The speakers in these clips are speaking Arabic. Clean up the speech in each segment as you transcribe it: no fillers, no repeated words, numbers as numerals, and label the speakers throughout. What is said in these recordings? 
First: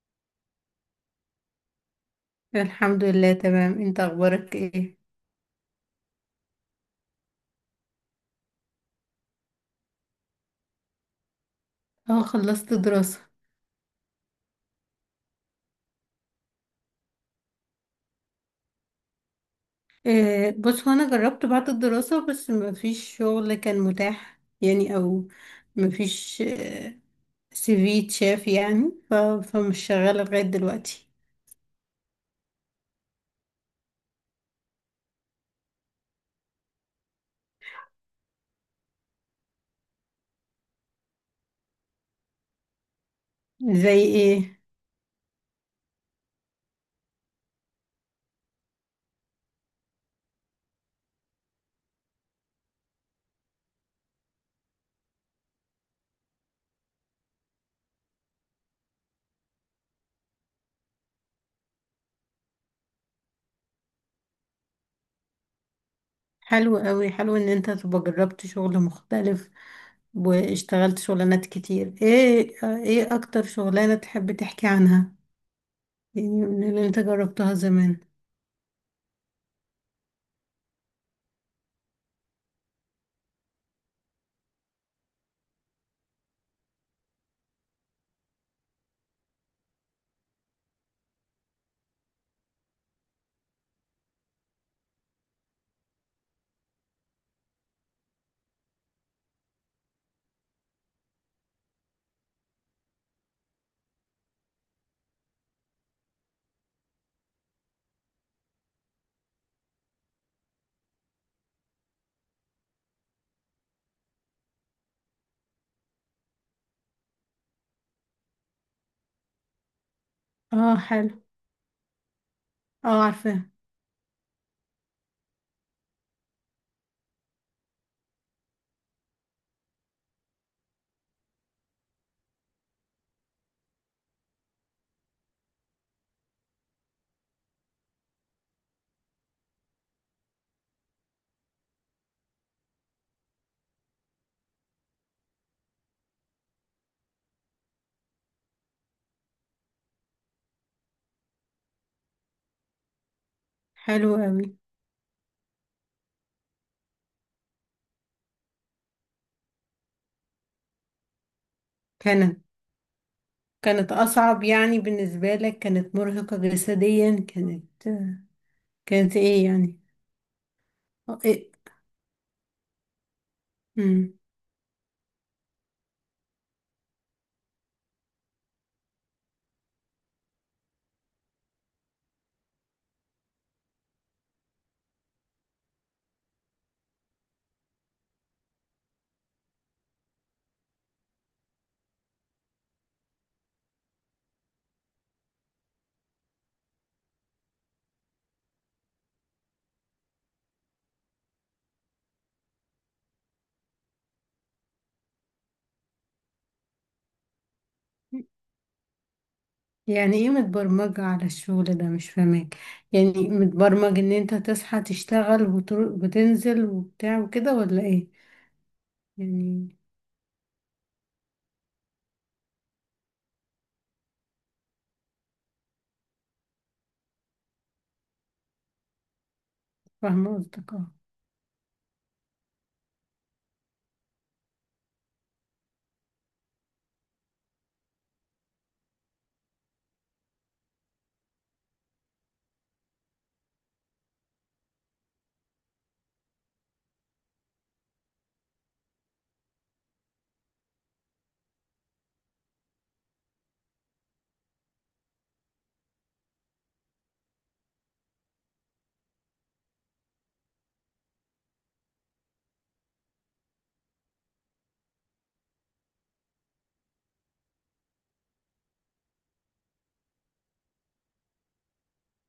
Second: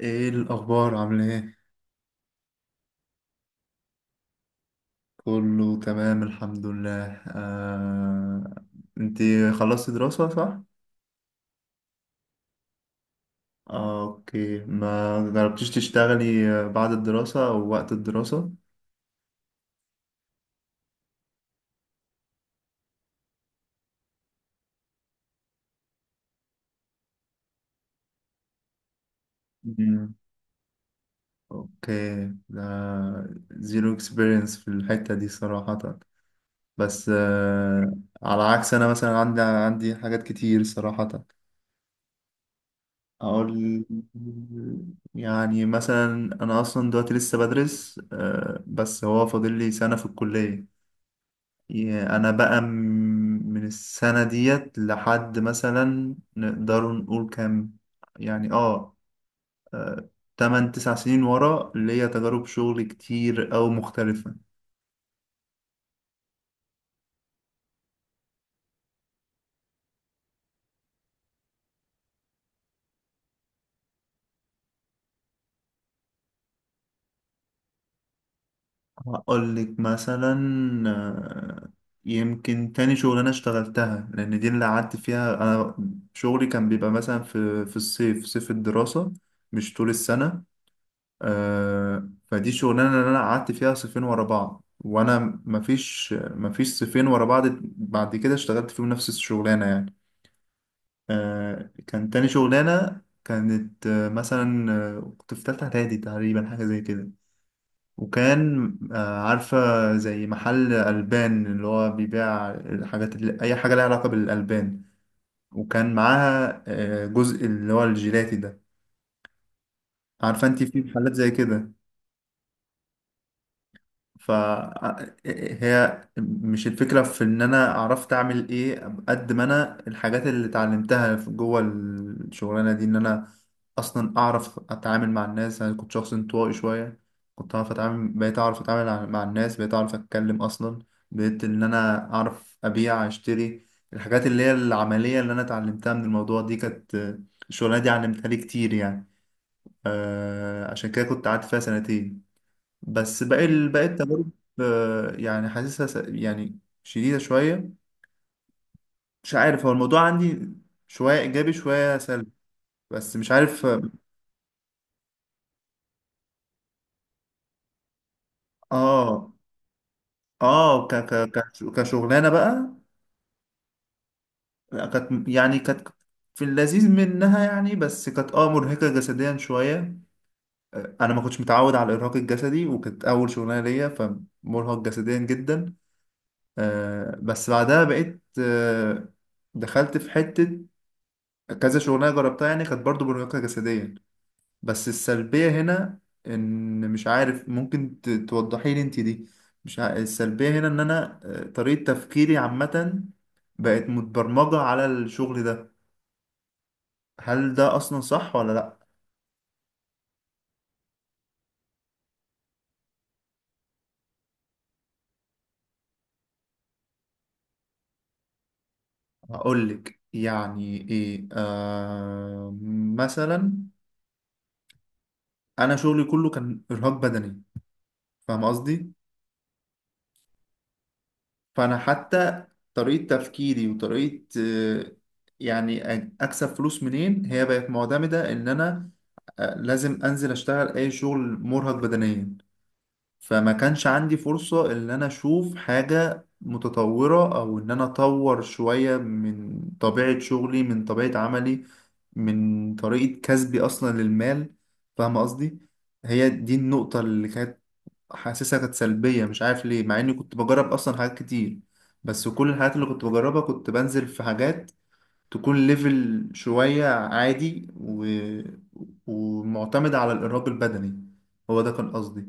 Speaker 1: ايه الاخبار عامل ايه؟
Speaker 2: الحمد لله، تمام. انت اخبارك ايه؟
Speaker 1: كله تمام الحمد لله. انت، خلصتي دراسة صح؟
Speaker 2: اه، خلصت دراسة.
Speaker 1: اوكي، ما جربتيش تشتغلي بعد الدراسة او وقت الدراسة؟
Speaker 2: إيه بص، هو انا جربت بعد الدراسة بس ما فيش شغل كان متاح، يعني او ما فيش سي في تشاف يعني فمش
Speaker 1: مم.
Speaker 2: شغالة لغاية دلوقتي.
Speaker 1: اوكي، ده زيرو اكسبيرينس في الحتة دي صراحة. بس على عكس، انا مثلا عندي حاجات كتير صراحة، اقول
Speaker 2: زي ايه؟
Speaker 1: يعني مثلا. انا اصلا دلوقتي لسه بدرس، بس هو فاضل لي سنة في الكلية. يا- انا بقى م- من السنة ديت لحد مثلا نقدر نقول كام، يعني آه، تمن تسع سنين ورا ليا تجارب شغل كتير او مختلفة.
Speaker 2: حلو قوي. حلو ان انت تبقى جربت شغل مختلف واشتغلت شغلانات كتير. ايه ايه اكتر شغلانة تحب تحكي عنها يعني من اللي انت جربتها زمان؟
Speaker 1: هقول لك مثلا، آه، يمكن تاني شغلانة اشتغلتها، لأن دي اللي قعدت فيها أنا. شغلي كان بيبقى مثلا في الصيف، في صيف الدراسة، مش طول السنة. فدي شغلانة اللي أنا قعدت فيها صيفين ورا بعض، وأنا مفيش صيفين ورا بعض، بعد كده اشتغلت فيهم نفس الشغلانة يعني. كان تاني شغلانة، كانت مثلا، كنت في تالتة إعدادي تقريبا، حاجة زي كده. وكان عارفة، زي محل ألبان اللي هو بيبيع الحاجات، اللي أي حاجة لها علاقة بالألبان، وكان معاها جزء اللي هو الجيلاتي ده، عارفة أنت
Speaker 2: اه،
Speaker 1: في محلات
Speaker 2: حلو.
Speaker 1: زي كده.
Speaker 2: اه، عارفة.
Speaker 1: فهي مش الفكرة في إن أنا عرفت أعمل إيه، قد ما أنا الحاجات اللي اتعلمتها جوه الشغلانة دي، إن أنا أصلا أعرف أتعامل مع الناس. أنا كنت شخص انطوائي شوية، كنت أعرف أتعامل بقيت أعرف أتعامل مع الناس، بقيت أعرف أتكلم أصلا، بقيت إن أنا أعرف أبيع أشتري. الحاجات اللي هي العملية اللي أنا اتعلمتها من الموضوع دي كانت، الشغلانة دي علمتها لي كتير يعني. عشان كده كنت قعدت فيها سنتين. بس باقي باقي
Speaker 2: حلو
Speaker 1: التجارب
Speaker 2: قوي.
Speaker 1: يعني حاسسها يعني شديدة شوية. مش عارف، هو الموضوع عندي شوية إيجابي شوية سلبي،
Speaker 2: كانت
Speaker 1: بس مش عارف.
Speaker 2: كانت أصعب يعني بالنسبة لك؟ كانت مرهقة جسديا؟ كانت كانت
Speaker 1: آه
Speaker 2: إيه يعني؟ أه، إيه.
Speaker 1: كشغلانة بقى،
Speaker 2: مم.
Speaker 1: لا، كانت، يعني كانت في اللذيذ منها يعني، بس كانت مرهقة جسديا شوية. أنا ما كنتش متعود على الإرهاق الجسدي، وكانت أول شغلانة ليا، فمرهق جسديا جدا. بس بعدها بقيت، دخلت في حتة كذا شغلانه جربتها، يعني كانت برضو مرهقه جسديا. بس السلبيه هنا، ان مش عارف، ممكن توضحي لي انت دي؟ مش ع... السلبيه هنا ان انا طريقه تفكيري عامه بقت متبرمجه على الشغل ده. هل ده اصلا صح ولا لا؟
Speaker 2: يعني إيه متبرمجة على الشغل ده؟ مش فاهمك. يعني متبرمج إن أنت تصحى تشتغل وتنزل وبتاع وكده، ولا إيه
Speaker 1: هقول
Speaker 2: يعني؟
Speaker 1: لك يعني ايه، مثلا انا شغلي كله كان ارهاق بدني، فاهم قصدي؟
Speaker 2: فاهمة قصدك، أه.
Speaker 1: فانا حتى طريقه تفكيري وطريقه يعني اكسب فلوس منين، هي بقت معتمده ان انا لازم انزل اشتغل اي شغل مرهق بدنيا. فما كانش عندي فرصه ان انا اشوف حاجه متطوره، او ان انا اطور شويه من طبيعه شغلي، من طبيعه عملي، من طريقه كسبي اصلا للمال. فاهم قصدي؟ هي دي النقطه اللي كانت حاسسها كانت سلبية، مش عارف ليه، مع اني كنت بجرب اصلا حاجات كتير. بس كل الحاجات اللي كنت بجربها كنت بنزل في حاجات تكون ليفل شوية عادي، ومعتمدة على الإرهاق البدني. هو ده كان قصدي.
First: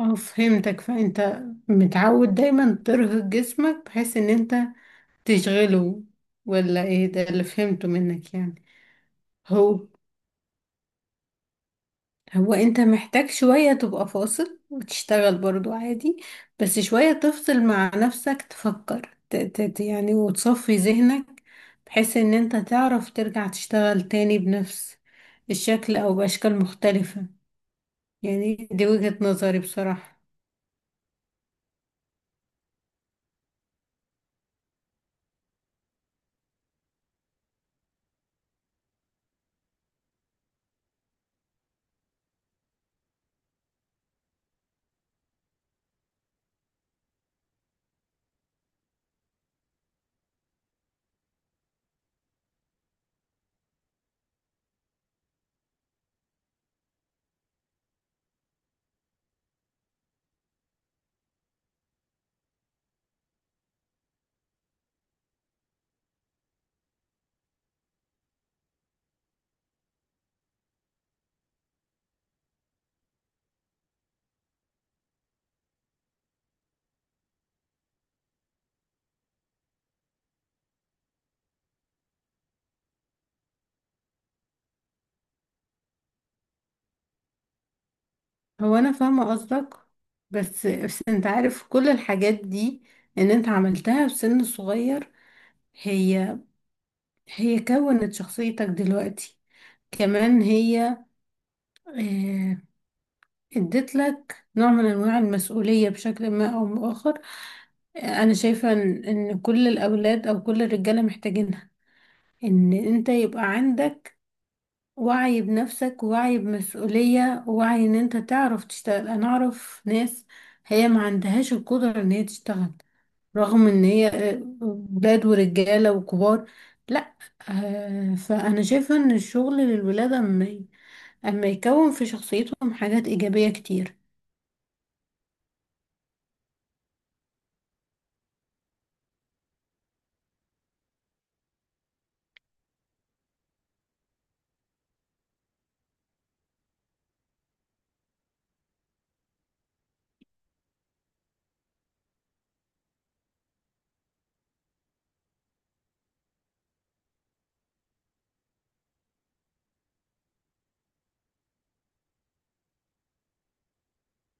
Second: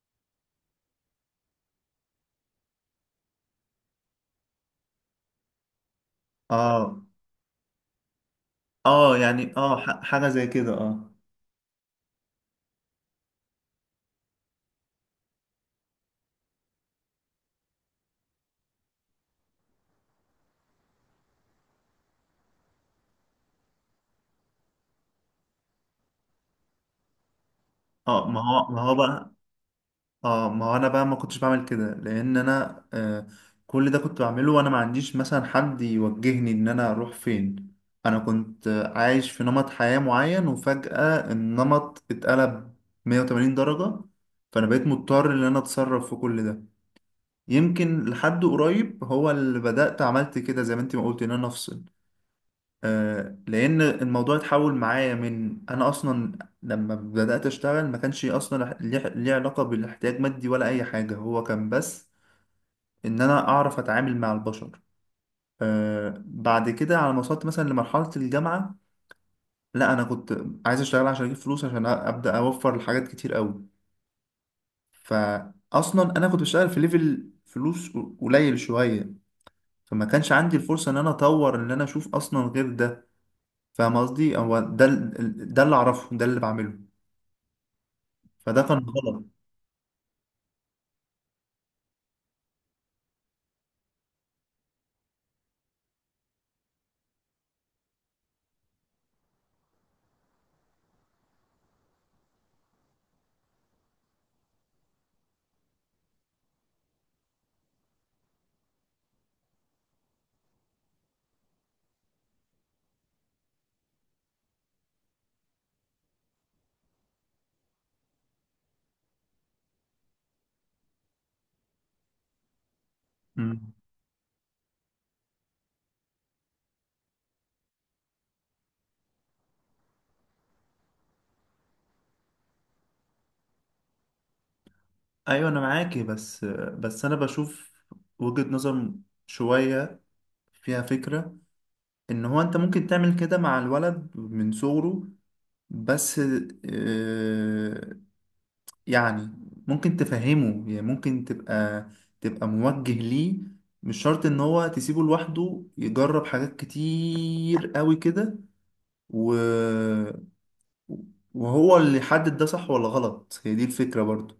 Speaker 2: أه فهمتك. فأنت متعود دايما ترهق جسمك بحيث إن أنت تشغله، ولا
Speaker 1: اه،
Speaker 2: إيه ده اللي فهمته منك يعني؟
Speaker 1: اه، يعني
Speaker 2: هو
Speaker 1: حاجة زي كده، اه.
Speaker 2: هو انت محتاج شوية تبقى فاصل وتشتغل برضو عادي، بس شوية تفصل مع نفسك تفكر يعني وتصفي ذهنك، بحيث ان انت تعرف ترجع تشتغل تاني بنفس الشكل او بأشكال مختلفة.
Speaker 1: اه، ما
Speaker 2: يعني
Speaker 1: هو ما
Speaker 2: دي
Speaker 1: هو
Speaker 2: وجهة
Speaker 1: بقى،
Speaker 2: نظري بصراحة.
Speaker 1: اه، ما هو انا بقى ما كنتش بعمل كده، لان انا كل ده كنت بعمله، وانا ما عنديش مثلا حد يوجهني ان انا اروح فين. انا كنت عايش في نمط حياة معين، وفجأة النمط اتقلب 180 درجة، فانا بقيت مضطر ان انا اتصرف في كل ده. يمكن لحد قريب هو اللي بدأت عملت كده، زي ما انت ما قلت، ان انا افصل. لان الموضوع اتحول معايا، من انا اصلا لما بدات اشتغل ما كانش اصلا ليه علاقه بالاحتياج مادي، ولا اي حاجه، هو كان بس ان انا اعرف اتعامل مع البشر. بعد كده على ما وصلت مثلا لمرحله الجامعه، لا، انا كنت عايز اشتغل عشان اجيب فلوس، عشان ابدا اوفر لحاجات كتير قوي. فاصلا انا كنت بشتغل في ليفل فلوس قليل شويه، فما كانش عندي الفرصه ان انا اطور، ان انا اشوف اصلا غير ده. فاهم قصدي؟ هو ده ده اللي اعرفه، ده اللي بعمله، فده
Speaker 2: هو
Speaker 1: كان
Speaker 2: انا
Speaker 1: غلط.
Speaker 2: فاهمة قصدك، بس انت عارف كل الحاجات دي ان انت عملتها في سن صغير، هي كونت شخصيتك دلوقتي. كمان هي آه، اديت لك نوع من انواع المسؤولية بشكل ما او بآخر. انا شايفة ان إن كل الاولاد او كل الرجالة محتاجينها، ان انت يبقى عندك وعي بنفسك ووعي بمسؤولية ووعي ان انت تعرف تشتغل. انا اعرف ناس هي ما عندهاش القدرة ان هي تشتغل، رغم
Speaker 1: مم.
Speaker 2: ان هي ولاد ورجالة وكبار. لا، آه، فانا شايفة ان الشغل للولاد اما يكون في شخصيتهم حاجات ايجابية كتير.
Speaker 1: ايوه انا معاكي، بس، بس انا بشوف وجهة نظر شوية فيها فكرة، ان هو انت ممكن تعمل كده مع الولد من صغره، بس آه، يعني ممكن تفهمه، يعني ممكن تبقى موجه ليه، مش شرط ان هو تسيبه لوحده يجرب حاجات كتير قوي كده و... وهو اللي يحدد ده صح ولا غلط. هي دي الفكرة برضو،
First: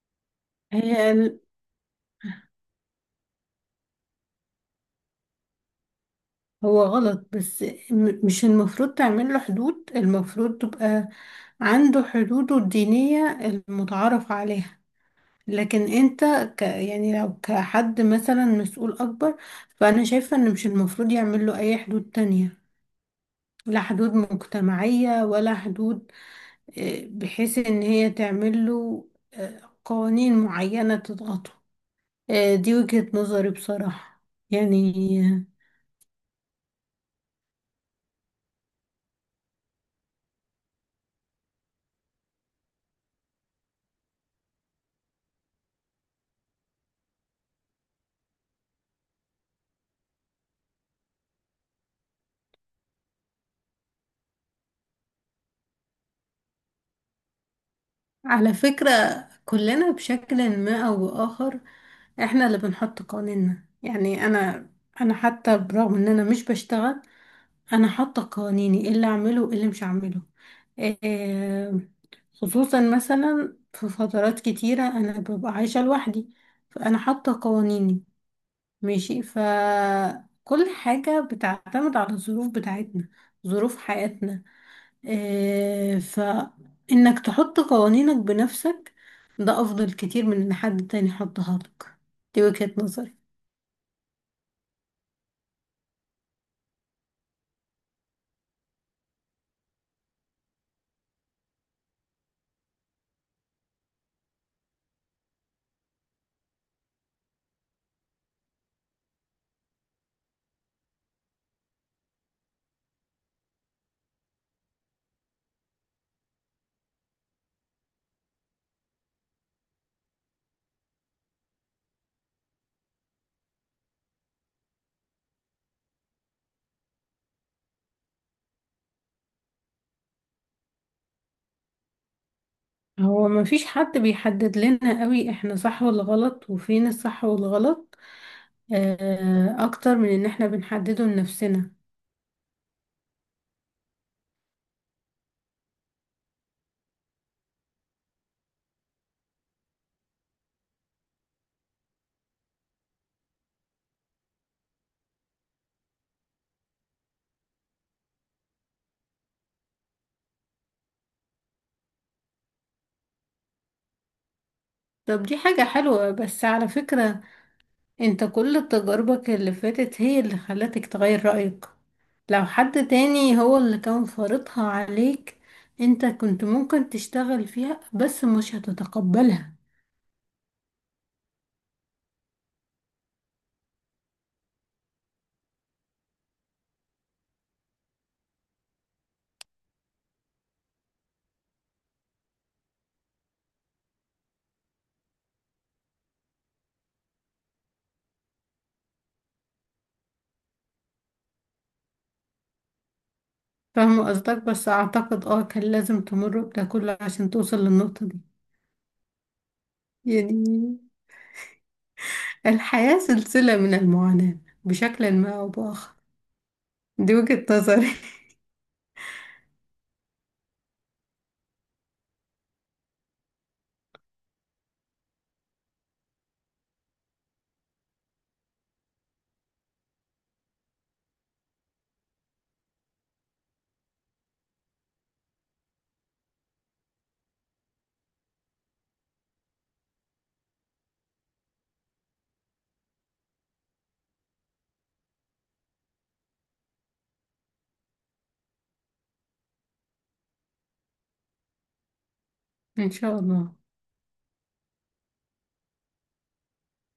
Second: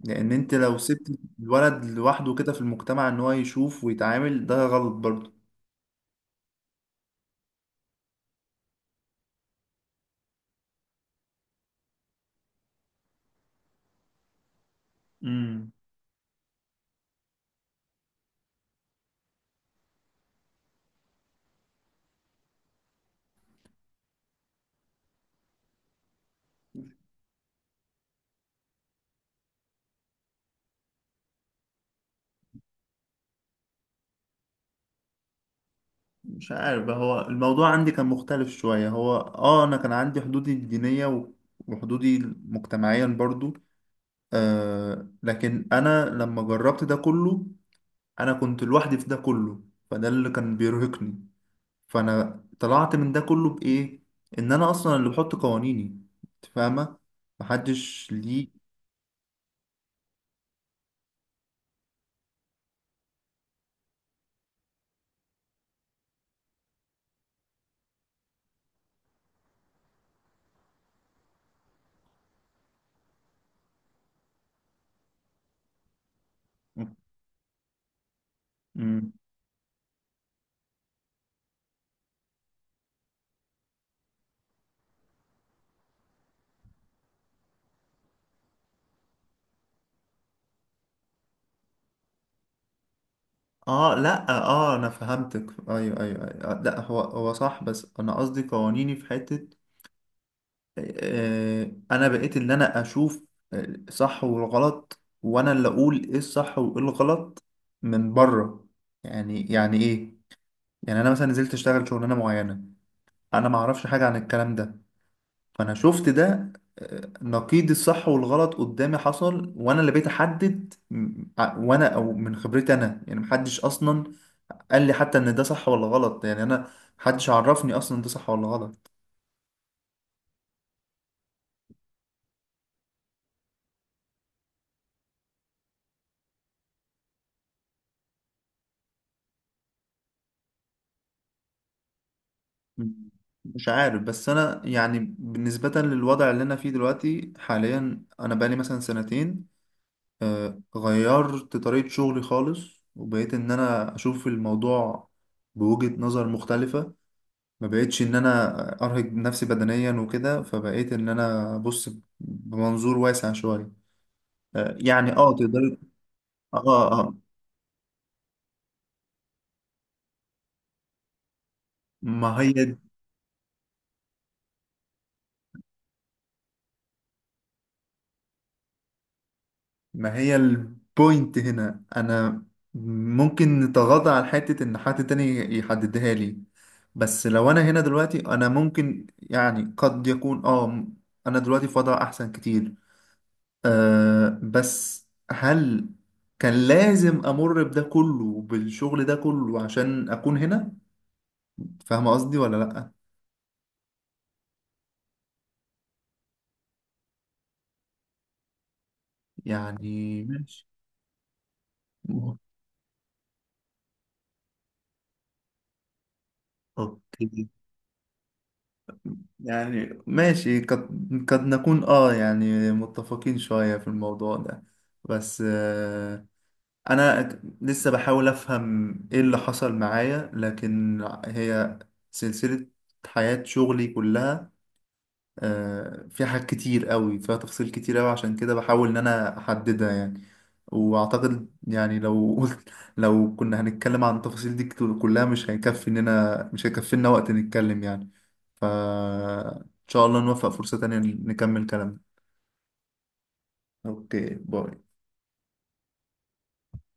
Speaker 1: لان انت لو سبت
Speaker 2: هي
Speaker 1: الولد لوحده كده في المجتمع ان هو يشوف ويتعامل، ده غلط برضه.
Speaker 2: هو غلط، بس مش المفروض تعمل له حدود، المفروض تبقى عنده حدوده الدينية المتعارف عليها.
Speaker 1: امم.
Speaker 2: لكن انت يعني لو كحد مثلا مسؤول اكبر، فانا شايفة ان مش المفروض يعمل له اي حدود تانية، لا حدود مجتمعية ولا حدود آه، بحيث ان هي تعمل له قوانين معينة تضغطه. آه، دي وجهة نظري بصراحة، يعني.
Speaker 1: مش عارف بقى، هو الموضوع عندي كان مختلف شوية، هو انا كان عندي حدودي الدينية وحدودي مجتمعيا برضو. لكن انا لما جربت ده كله، انا كنت لوحدي في ده كله، فده اللي كان بيرهقني. فانا طلعت من ده كله بايه؟ ان انا اصلا اللي بحط قوانيني. انت فاهمة، محدش
Speaker 2: على
Speaker 1: ليه.
Speaker 2: فكرة، كلنا بشكل ما أو بآخر احنا اللي بنحط قوانيننا. يعني أنا حتى برغم إن أنا مش بشتغل، أنا حاطة قوانيني إيه اللي أعمله وإيه اللي مش أعمله. آه، خصوصا مثلا في فترات كتيرة أنا ببقى عايشة لوحدي، فأنا حاطة قوانيني.
Speaker 1: مم.
Speaker 2: ماشي، فكل حاجة بتعتمد على الظروف بتاعتنا، ظروف حياتنا. آه، فإنك تحط قوانينك بنفسك ده أفضل كتير من إن حد تاني يحطها لك. دي وجهة نظري.
Speaker 1: اه، لا، اه، انا فهمتك، ايوه، ايوه، ايوه، لا، هو هو صح، بس انا قصدي قوانيني في حتة. انا بقيت اللي انا اشوف صح والغلط، وانا اللي اقول ايه الصح وايه الغلط من بره. يعني، يعني ايه؟ يعني انا مثلا نزلت اشتغل شغلانة معينة، انا ما اعرفش حاجة عن الكلام ده، فانا شفت ده نقيض الصح والغلط قدامي حصل، وانا اللي بقيت احدد وانا او من خبرتي انا، يعني محدش اصلا قال لي حتى ان ده صح ولا غلط، يعني انا محدش عرفني اصلا ده صح ولا غلط.
Speaker 2: هو مفيش حد بيحدد لنا قوي احنا صح ولا غلط وفين الصح والغلط، آه، أكتر من إن احنا بنحدده لنفسنا.
Speaker 1: مم. مش عارف، بس انا يعني بالنسبة للوضع اللي انا فيه دلوقتي حاليا، انا بقالي مثلا سنتين غيرت طريقة شغلي خالص، وبقيت ان انا اشوف الموضوع بوجهة نظر مختلفة. ما بقيتش ان انا ارهق نفسي بدنيا وكده، فبقيت ان انا ابص بمنظور واسع شوية، يعني
Speaker 2: طب دي حاجة
Speaker 1: تقدر.
Speaker 2: حلوة، بس على
Speaker 1: اه، اه،
Speaker 2: فكرة انت كل تجاربك اللي فاتت هي اللي خلتك تغير رأيك.
Speaker 1: ما
Speaker 2: لو
Speaker 1: هي
Speaker 2: حد تاني هو اللي كان فرضها عليك، انت كنت ممكن تشتغل فيها بس مش هتتقبلها.
Speaker 1: ما هي البوينت هنا، انا ممكن نتغاضى عن حتة ان حد تاني يحددها لي، بس لو انا هنا دلوقتي، انا ممكن يعني قد يكون انا دلوقتي في وضع احسن كتير. بس هل كان لازم امر بده كله، بالشغل ده كله، عشان اكون هنا؟ فاهم قصدي ولا لا؟
Speaker 2: فاهمة قصدك، بس اعتقد اه كان لازم تمر بده كله عشان توصل للنقطة دي،
Speaker 1: يعني ماشي.
Speaker 2: يعني. الحياة سلسلة من المعاناة، بشكل ما او بآخر. دي وجهة
Speaker 1: اوكي.
Speaker 2: نظري.
Speaker 1: يعني ماشي، قد نكون يعني متفقين شوية في الموضوع ده، بس انا لسه بحاول افهم ايه اللي حصل معايا، لكن هي سلسلة، حياة شغلي كلها فيها حاجات كتير قوي، فيها تفاصيل كتير قوي، عشان كده بحاول ان انا احددها يعني. واعتقد يعني، لو قلت، لو كنا هنتكلم عن التفاصيل دي كلها، مش هيكفينا وقت نتكلم يعني. ف ان شاء الله نوفق فرصة تانية، نكمل كلامنا.
Speaker 2: ان شاء الله.
Speaker 1: اوكي، باي.